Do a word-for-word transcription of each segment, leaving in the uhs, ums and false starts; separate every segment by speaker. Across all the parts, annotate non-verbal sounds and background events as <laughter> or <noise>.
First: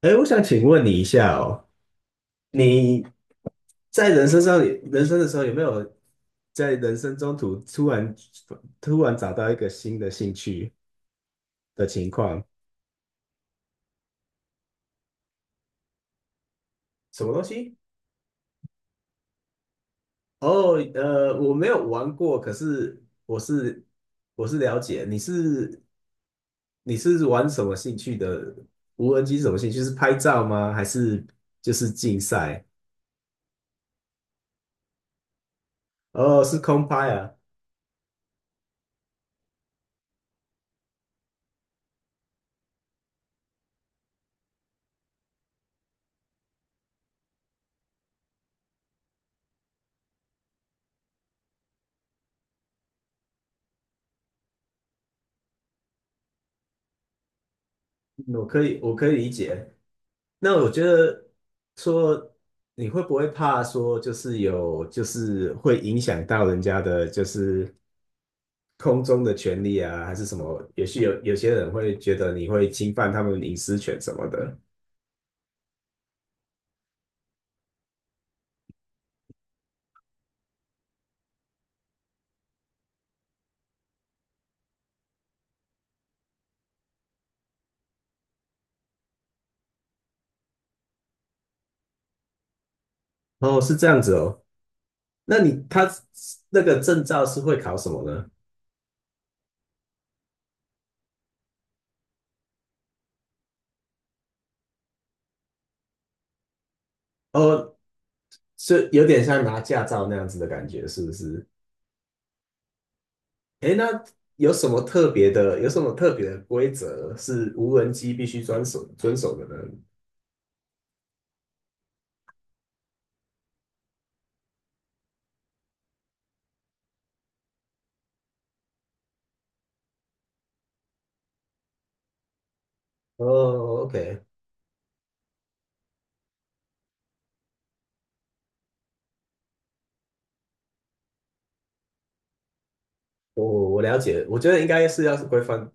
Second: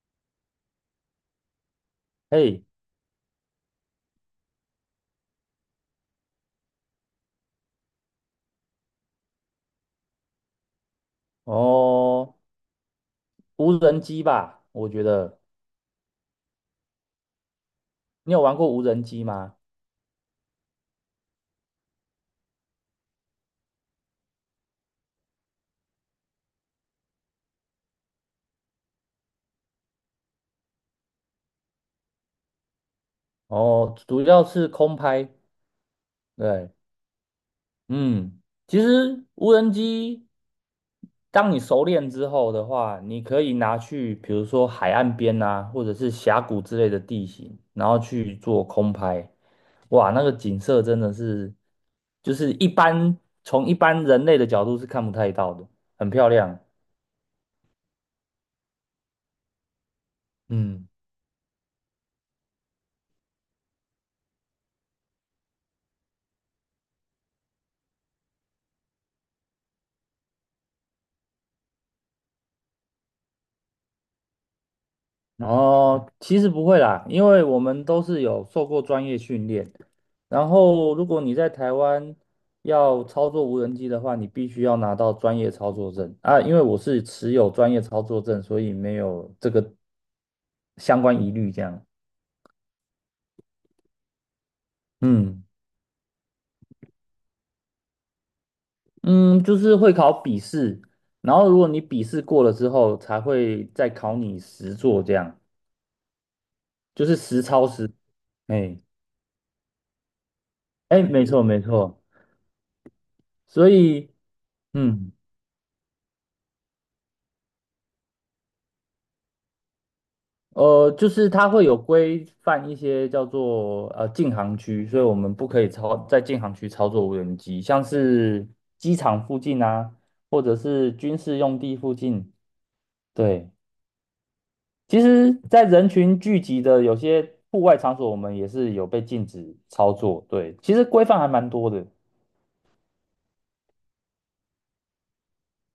Speaker 1: 哎，我想请问你一下哦，
Speaker 2: 嘿，
Speaker 1: 你在人生上，人生的时候有没有在人生中途突然突然找到一个新的兴趣的情
Speaker 2: 哦，
Speaker 1: 况？
Speaker 2: 无人机吧，我觉得
Speaker 1: 什么东西？
Speaker 2: 你有玩过无人机吗？
Speaker 1: 哦，呃，我没有玩过，可是我是我是了解，你是你是玩什么兴趣的？无人机是什么兴趣？是拍照吗？还是就是竞赛？
Speaker 2: 哦，主要是空拍，
Speaker 1: 哦，是
Speaker 2: 对，
Speaker 1: 空拍啊。
Speaker 2: 嗯，其实无人机，当你熟练之后的话，你可以拿去，比如说海岸边啊，或者是峡谷之类的地形，然后去做空拍，哇，那个景色真的是，就是一般从一般人类的角度是看不太到的，很漂亮，
Speaker 1: 嗯我可以，我可以理解。那我觉
Speaker 2: 嗯。
Speaker 1: 得说，你会不会怕说，就是有，就是会影响到人家的，就是空中的权利啊，还是什么？也许有有些人会觉得你会侵犯他们隐私权什么的。
Speaker 2: 哦，其实不会啦，因为我们都是有受过专业训练。然后，如果你在台湾要操作无人机的话，你必须要拿到专业操作证啊。因为我是持有专业操作证，所以没有这个相关疑虑。这样，
Speaker 1: 哦，是这样子哦。那
Speaker 2: 嗯
Speaker 1: 你他那个证照是会考什么呢？
Speaker 2: 嗯，就是会考笔试，然后如果你笔试过了之后，才会再考你实作，这样就是实操
Speaker 1: 哦，
Speaker 2: 实。哎
Speaker 1: 是有点像拿驾照那样子的感觉，
Speaker 2: 哎，
Speaker 1: 是不
Speaker 2: 没错
Speaker 1: 是？
Speaker 2: 没错，所
Speaker 1: 诶，那
Speaker 2: 以
Speaker 1: 有什么特
Speaker 2: 嗯。
Speaker 1: 别的？有什么特别的规则是无人机必须遵守遵守的呢？
Speaker 2: 呃，就是它会有规范一些叫做呃禁航区，所以我们不可以操在禁航区操作无人机，像是机场附近啊，或者是军事用地附近。对，
Speaker 1: 哦，OK，
Speaker 2: 其实，在人群聚集的有些户外场所，我们也是有被禁止操作。对，其实规范还蛮多的。
Speaker 1: 我我了解，我觉得应该是要是规范，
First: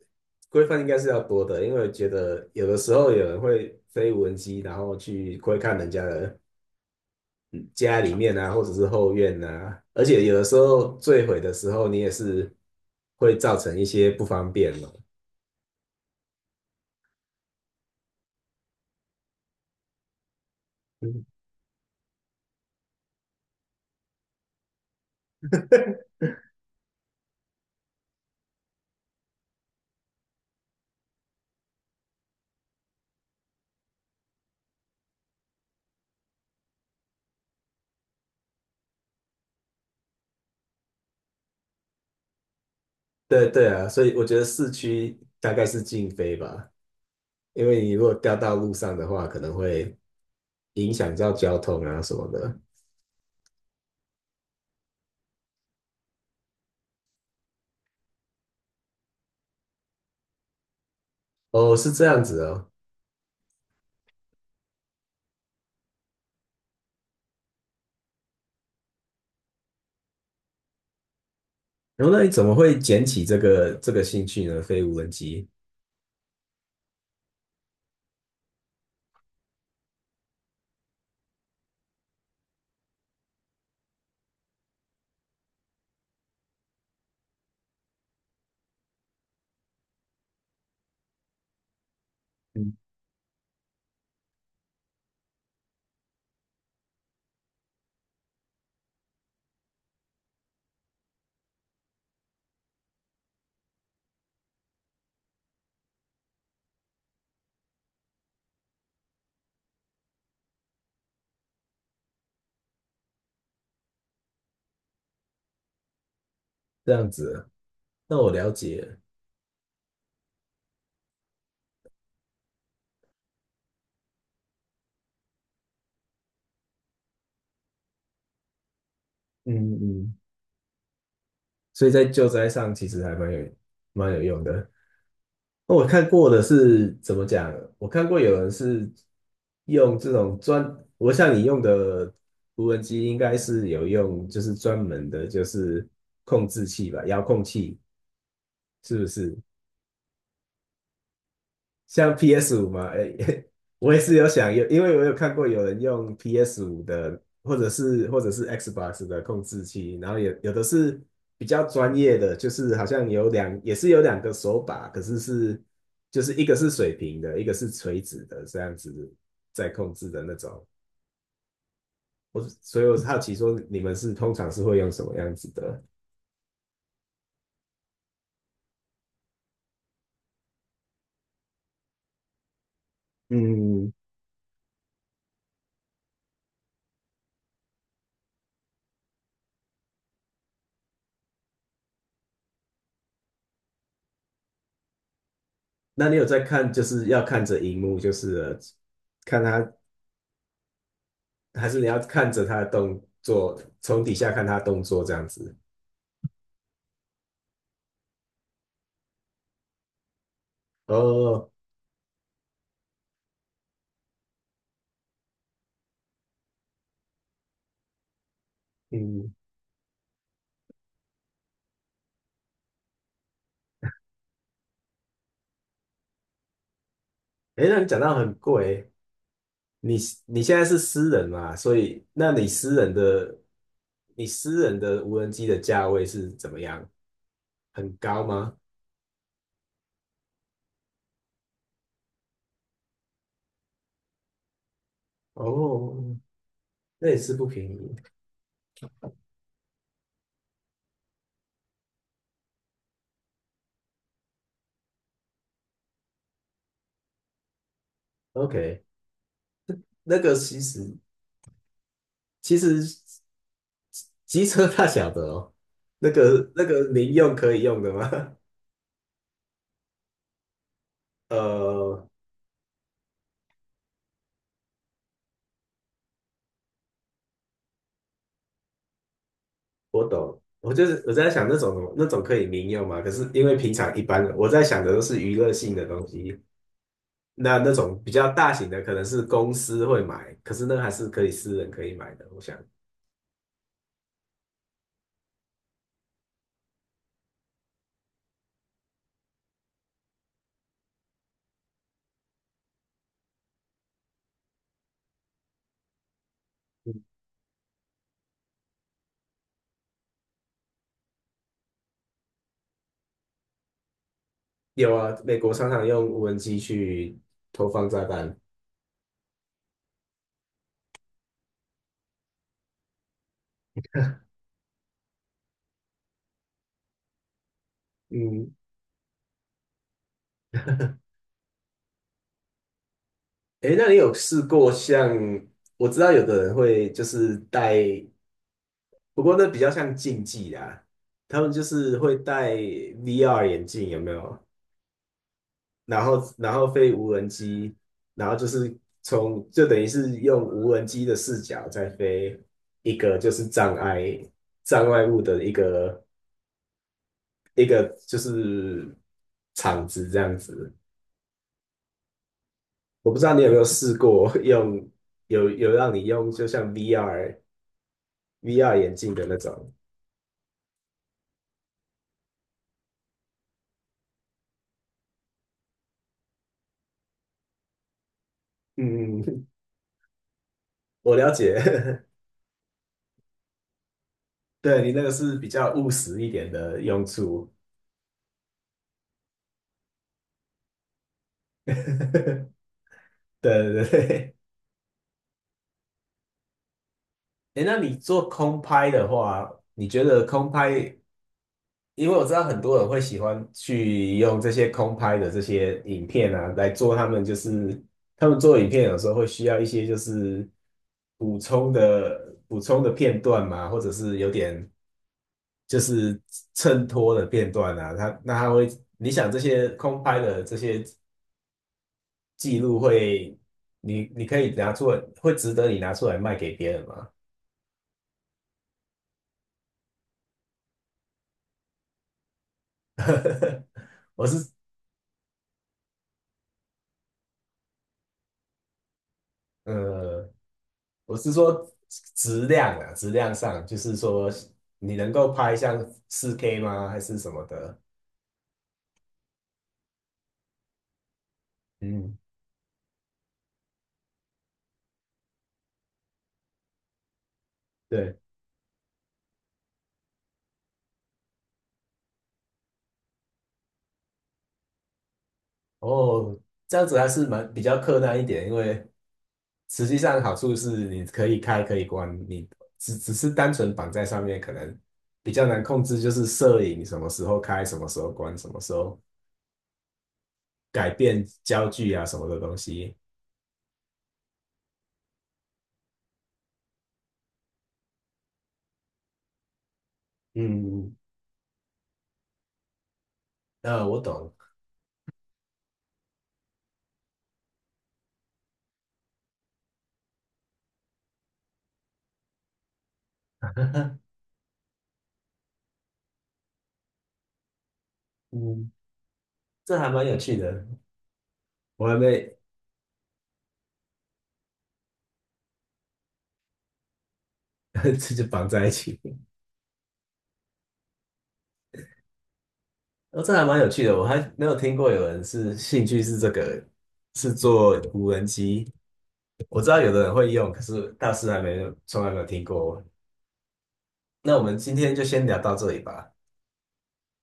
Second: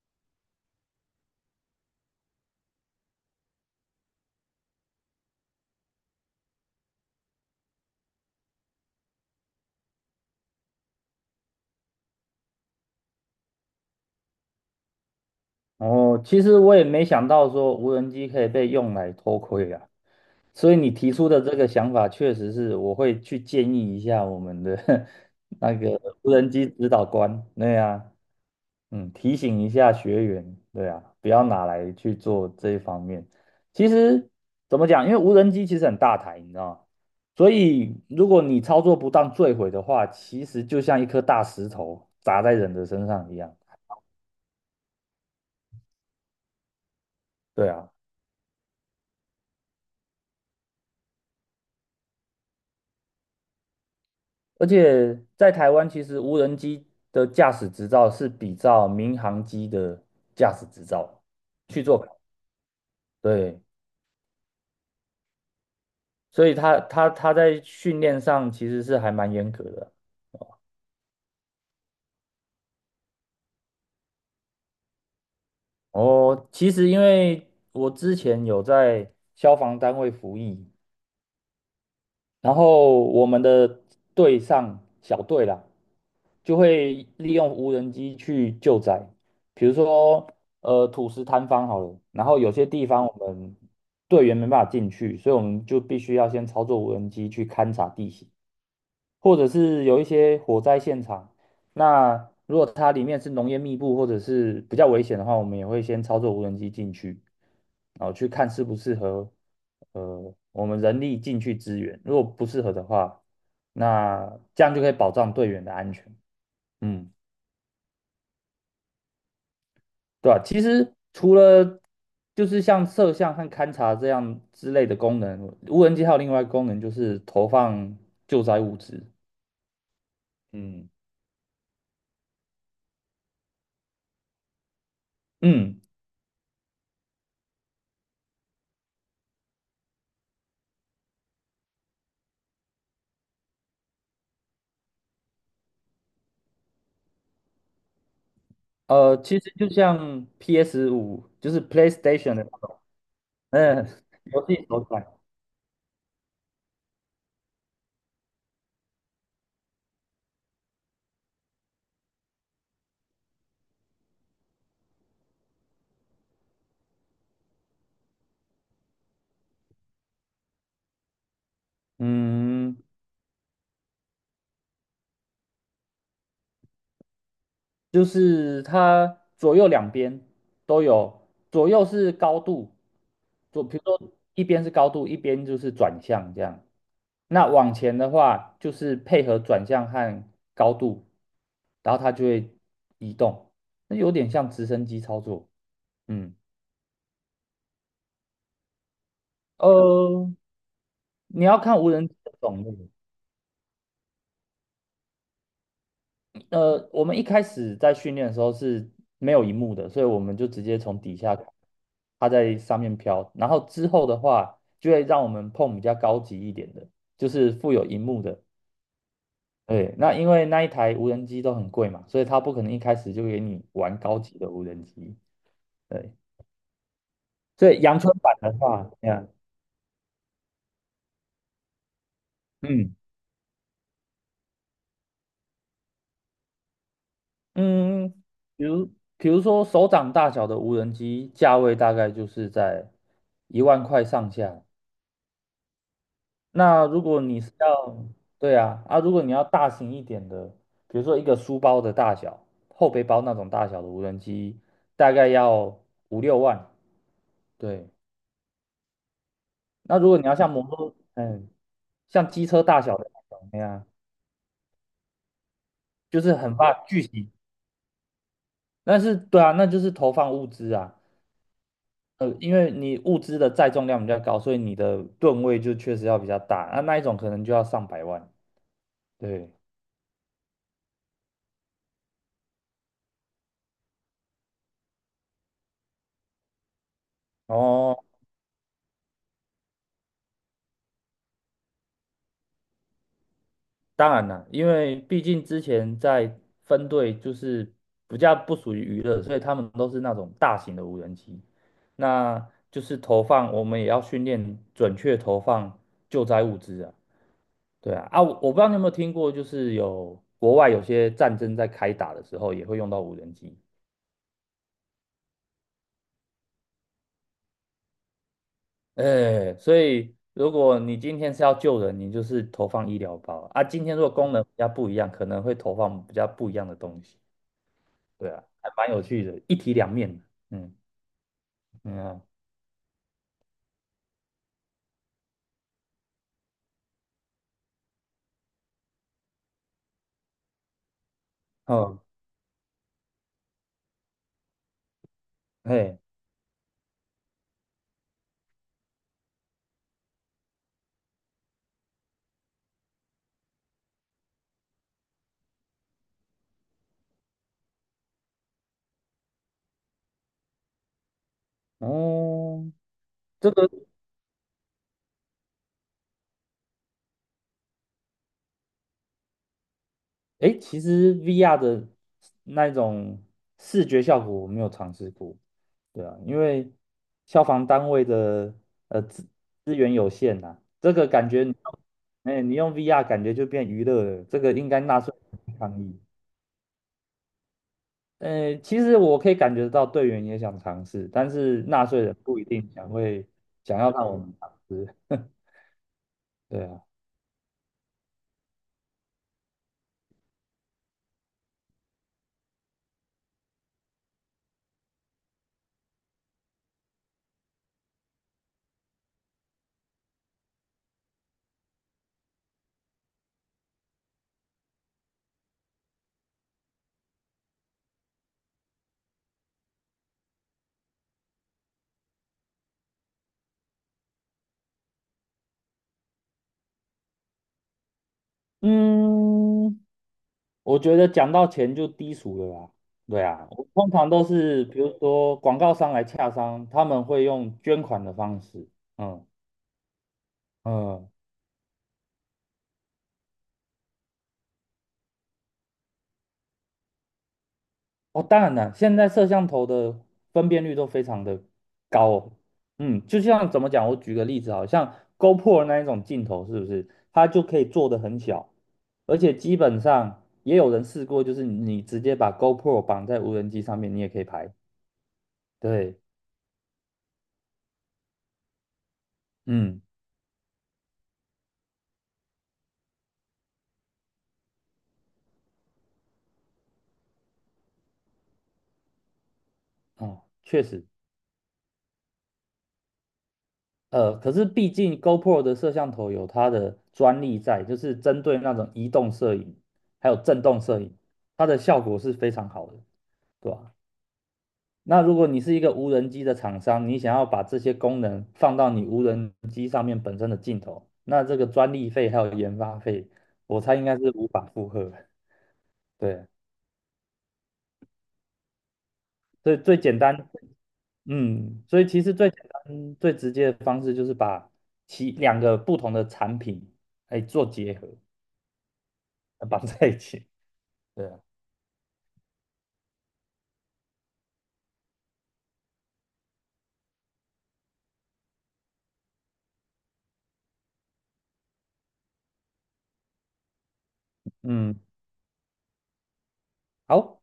Speaker 1: 规范应该是要多的，因为觉得有的时候有人会飞无人机，然后去窥看人家的家里面啊，或者是后院啊，而且有的时候坠毁的时候，你也是会造成一些不方便嘛。
Speaker 2: 哦，其实我也没想到说无人机可以被用来偷窥啊。所以你提出的这个想法，确实是我会去建议一下我们的 <laughs> 那个
Speaker 1: <laughs>
Speaker 2: 无人机指导官，对啊，嗯，提醒一下学员，对啊，不要拿来去做这一方面。其实怎么讲，因为无人机其实很大台，你知道吗？所以如果你操作不当坠毁的话，其实就像一颗大石头砸在人的身上一
Speaker 1: 对
Speaker 2: 样，
Speaker 1: 对啊，所以我觉得市区大概是禁飞吧。因
Speaker 2: 对
Speaker 1: 为
Speaker 2: 啊。
Speaker 1: 你如果掉到路上的话，可能会影响到交通啊什么的。
Speaker 2: 而且在台湾，其实无人机的驾驶执照是比照民航机的驾驶执照
Speaker 1: 哦，
Speaker 2: 去
Speaker 1: 是
Speaker 2: 做
Speaker 1: 这
Speaker 2: 考，
Speaker 1: 样子哦。
Speaker 2: 对，所以他他他在训练上其实是还蛮严格的。
Speaker 1: 然后那你怎么会捡起这个这个兴趣呢？飞无人机，
Speaker 2: 哦，其实因为我之前有在消防单位服役，然后我们的队上小队啦，就会利用无人机去救灾，比如说呃土石坍方好了，然后有些
Speaker 1: 嗯，
Speaker 2: 地方我们队员没办法进去，所以我们就必须要先操作无人机去勘察地形，或者是有一些火灾现场，那如果它里面是浓烟密布或者是比较危险的话，我们也会先操作无人机进去，然后去看适不适合，呃，我们人力进去支援。如果不适合的话，那这样就可以保障队员的安全。
Speaker 1: 这样
Speaker 2: 嗯，
Speaker 1: 子哦，那我了解了。
Speaker 2: 对吧？其实除了就是像摄像和勘察这样之类的功能，无人机还有另外一个功能就是投放救灾物资。
Speaker 1: 嗯嗯。
Speaker 2: 嗯，
Speaker 1: 所以在救灾上其实还蛮有蛮有用的。那
Speaker 2: 嗯。
Speaker 1: 我看过的是怎么讲？我看过有人是用这种专，我像你用的无人机应该是有用，就是专门的，就是控制器吧，遥控器是不
Speaker 2: 呃，
Speaker 1: 是？
Speaker 2: 其实就像 P S 五，就是
Speaker 1: 像
Speaker 2: PlayStation 的，
Speaker 1: PS 五嘛，诶，<laughs>
Speaker 2: 嗯，
Speaker 1: 我也是有
Speaker 2: 游
Speaker 1: 想有，
Speaker 2: 戏
Speaker 1: 因
Speaker 2: 手
Speaker 1: 为我
Speaker 2: 感，
Speaker 1: 有看过有人用 PS 五的，或者是或者是 Xbox 的控制器，然后有有的是比较专业的，就是好像有两也是有两个手把，可是是就是一个是水平的，一个是垂直的，这样子在控制的那种。我
Speaker 2: 嗯，
Speaker 1: 所以我好奇说你们是通常是会用什么样子的？
Speaker 2: 就是它左右两边都有，左右是高度，左，比如
Speaker 1: 嗯，
Speaker 2: 说一边是高度，一边就是转向这样。那往前的话，就是配合转向和高度，然后它就会移动，那有点像直升机操作。
Speaker 1: 那你有
Speaker 2: 嗯，
Speaker 1: 在看，就是要看着荧幕，就是了看它
Speaker 2: 呃，你要
Speaker 1: 还是
Speaker 2: 看
Speaker 1: 你
Speaker 2: 无
Speaker 1: 要
Speaker 2: 人机
Speaker 1: 看
Speaker 2: 的
Speaker 1: 着他
Speaker 2: 种
Speaker 1: 的
Speaker 2: 类。
Speaker 1: 动作，从底下看他的动作这样子。
Speaker 2: 呃，我们一开始在训练的时候是没有荧幕的，所以我们就直接从底下看，
Speaker 1: 哦，
Speaker 2: 它在上面飘。然后之后的话，就会让我们碰比较高级一点的，就是附有荧幕的。
Speaker 1: 嗯，
Speaker 2: 对，那因为那一台无人机都很贵嘛，所以它不可能一开始就给你玩高级的无人机。对，
Speaker 1: 哎，
Speaker 2: 所
Speaker 1: 那
Speaker 2: 以
Speaker 1: 你讲
Speaker 2: 阳春
Speaker 1: 到很
Speaker 2: 版的话，
Speaker 1: 贵，
Speaker 2: 这样，
Speaker 1: 你你现在是私人嘛，所以那你私人
Speaker 2: 嗯
Speaker 1: 的你私人的无人机的价位是怎么样？很
Speaker 2: 嗯，
Speaker 1: 高吗？
Speaker 2: 比如比如说手掌大小的无人机，价位大概就是在一万块上下。
Speaker 1: 哦，
Speaker 2: 那如
Speaker 1: 那也
Speaker 2: 果
Speaker 1: 是
Speaker 2: 你
Speaker 1: 不
Speaker 2: 是
Speaker 1: 便宜。
Speaker 2: 要，对啊，啊，如果你要大型一点的，比如说一个书包的大小，后背包那种大小的无人机，大概要五六万。对，
Speaker 1: OK，
Speaker 2: 那如果
Speaker 1: 那
Speaker 2: 你
Speaker 1: 个
Speaker 2: 要像
Speaker 1: 其
Speaker 2: 摩托，
Speaker 1: 实
Speaker 2: 嗯，像机
Speaker 1: 其
Speaker 2: 车大
Speaker 1: 实
Speaker 2: 小的那种，那样，
Speaker 1: 机车 <laughs> 大小的哦，那
Speaker 2: 就是
Speaker 1: 个
Speaker 2: 很
Speaker 1: 那
Speaker 2: 怕
Speaker 1: 个
Speaker 2: 巨
Speaker 1: 民
Speaker 2: 型。
Speaker 1: 用可以用的吗？
Speaker 2: 但是，对啊，那就是投放物资啊，
Speaker 1: <laughs> 呃，
Speaker 2: 呃，因为你物资的载重量比较高，所以你的吨位就确实要比较大，那、那一种可能就要上百万。对，
Speaker 1: 我懂，我就是我在想那种那种可以民用嘛，可是因为平常一般人我在想的都是娱乐性的东西，那那
Speaker 2: 哦，
Speaker 1: 种比较大型的可能是公司会买，可是那还是可以私人可以买的，我想
Speaker 2: 当然啦，因为毕竟之前在分队就是比较不属于娱乐，所以他们都是那种大型的无人机，那就是投放，我们也要训练准确投放救灾物资啊。对啊，啊，我我不知道你有没有听过，就是有国外有些战争在开打的时候也会用到无人机，
Speaker 1: 有啊，美国常常用无人机去投放炸弹，
Speaker 2: 哎，所以如果你今天是要救人，你就是投放医疗包啊。啊今天如果功能比较不一样，可能会投放比较不一样的东西。对啊，
Speaker 1: 嗯，
Speaker 2: 还蛮有趣的，一体两面的。嗯嗯啊，
Speaker 1: 诶，那你有试过像我知道有的人会就是戴，不过那比较像竞技啦，他们就是
Speaker 2: 哦，
Speaker 1: 会戴 V R 眼镜，有没有？
Speaker 2: 嘿，
Speaker 1: 然后然后飞无人机，然后就是从就等于是用无人机的视角在飞一个就是障碍障碍物的一个一个就是场子这样子。
Speaker 2: 哦，
Speaker 1: 我不知道你有
Speaker 2: 这
Speaker 1: 没有
Speaker 2: 个，
Speaker 1: 试过用有有让你用就像 V R V R 眼镜的那种，
Speaker 2: 诶，其实 V R 的那种视觉效果我没有尝试过。对啊，因为消防单位的呃
Speaker 1: 嗯，<laughs>
Speaker 2: 资
Speaker 1: 嗯，
Speaker 2: 资源有限呐、这个
Speaker 1: 我
Speaker 2: 感
Speaker 1: 了
Speaker 2: 觉你用
Speaker 1: 解，
Speaker 2: 哎，你用 V R 感觉就变娱乐了，这个
Speaker 1: <laughs>
Speaker 2: 应该
Speaker 1: 对你
Speaker 2: 纳
Speaker 1: 那个
Speaker 2: 税
Speaker 1: 是比
Speaker 2: 人
Speaker 1: 较
Speaker 2: 抗
Speaker 1: 务
Speaker 2: 议。
Speaker 1: 实一点的用处，
Speaker 2: 呃，其实我可以感觉到队员也想尝试，但是
Speaker 1: <laughs>
Speaker 2: 纳税人不一
Speaker 1: 对
Speaker 2: 定想会
Speaker 1: 对
Speaker 2: 想要让我们
Speaker 1: 对。
Speaker 2: 尝试。<laughs> 对啊。
Speaker 1: 哎，那你做空拍的话，你觉得空拍，因为我知道很多人会喜欢去用这些空拍的这些影片啊，来做他们就是他们做影片有时候会需要一些就是补充的补充的片段嘛，或者是有点就是衬托的片段啊，他那他会，你想这些空拍的这些记录会，你你可以拿出来，会值得你拿出来卖给别人吗？
Speaker 2: 嗯，我觉得讲到钱就低俗了啦。对啊，我
Speaker 1: <laughs>
Speaker 2: 通常都
Speaker 1: 我是
Speaker 2: 是比如说广告商来洽商，他们会用捐款的方式。嗯
Speaker 1: 呃，
Speaker 2: 嗯，
Speaker 1: 我是说质量啊，质量上，就是说你能够拍像四 k 吗，还是什么的？
Speaker 2: 哦，当然了，现在摄像头的分辨率都非常的高
Speaker 1: 嗯，
Speaker 2: 哦。嗯，就像怎么讲，我举个例子，好像 GoPro 那一种镜头，是不是它就可以做的
Speaker 1: 对，
Speaker 2: 很小，而且基本上也有人试过，就是你直接把 GoPro 绑在无人机上面，你也可以拍。对，
Speaker 1: 哦，这样子还是蛮比较困难一点，因为
Speaker 2: 嗯，
Speaker 1: 实际上好处是你可以开可以关，你只只是单纯绑在上面，可能比较难控制，就是摄影什么时候开，什么时候关，什么时候
Speaker 2: 哦，确实。
Speaker 1: 改变焦距啊什么的东西。
Speaker 2: 呃，可是毕竟 GoPro 的摄像头有它的专利在，就是针对那种移动摄影还有震动摄
Speaker 1: 嗯，
Speaker 2: 影，它的效果是非常好的，对吧？
Speaker 1: 呃，我懂，
Speaker 2: 那如果你是一个无人机的厂商，你想要把这些功能放到你无人机上面本身的镜头，那这个专利费还有研发费，我猜应该是
Speaker 1: <laughs>
Speaker 2: 无法负荷的。对，
Speaker 1: 嗯，
Speaker 2: 所以最
Speaker 1: 这还
Speaker 2: 简
Speaker 1: 蛮
Speaker 2: 单，
Speaker 1: 有趣的。
Speaker 2: 嗯，所以
Speaker 1: 我还
Speaker 2: 其实最
Speaker 1: 没，
Speaker 2: 简单、最直接的方式就是把其两个不同的产品，哎，做结
Speaker 1: <laughs>
Speaker 2: 合。
Speaker 1: 这就绑在一起。
Speaker 2: 绑在一起。对啊，
Speaker 1: 哦，这还蛮有趣的，我还没有听过有人是兴趣是这个，是做无人机。我知道有的人会用，可是大师还没有，从来没有听过。那我们今
Speaker 2: 嗯，
Speaker 1: 天就先聊到这里吧。
Speaker 2: 好，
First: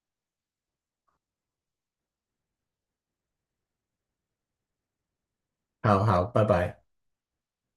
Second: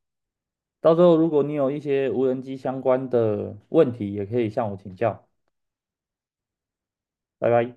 Speaker 2: 到时候如果你有一些无人机相关的问题，也可以向我请教。
Speaker 1: 好好，拜拜。
Speaker 2: 拜拜。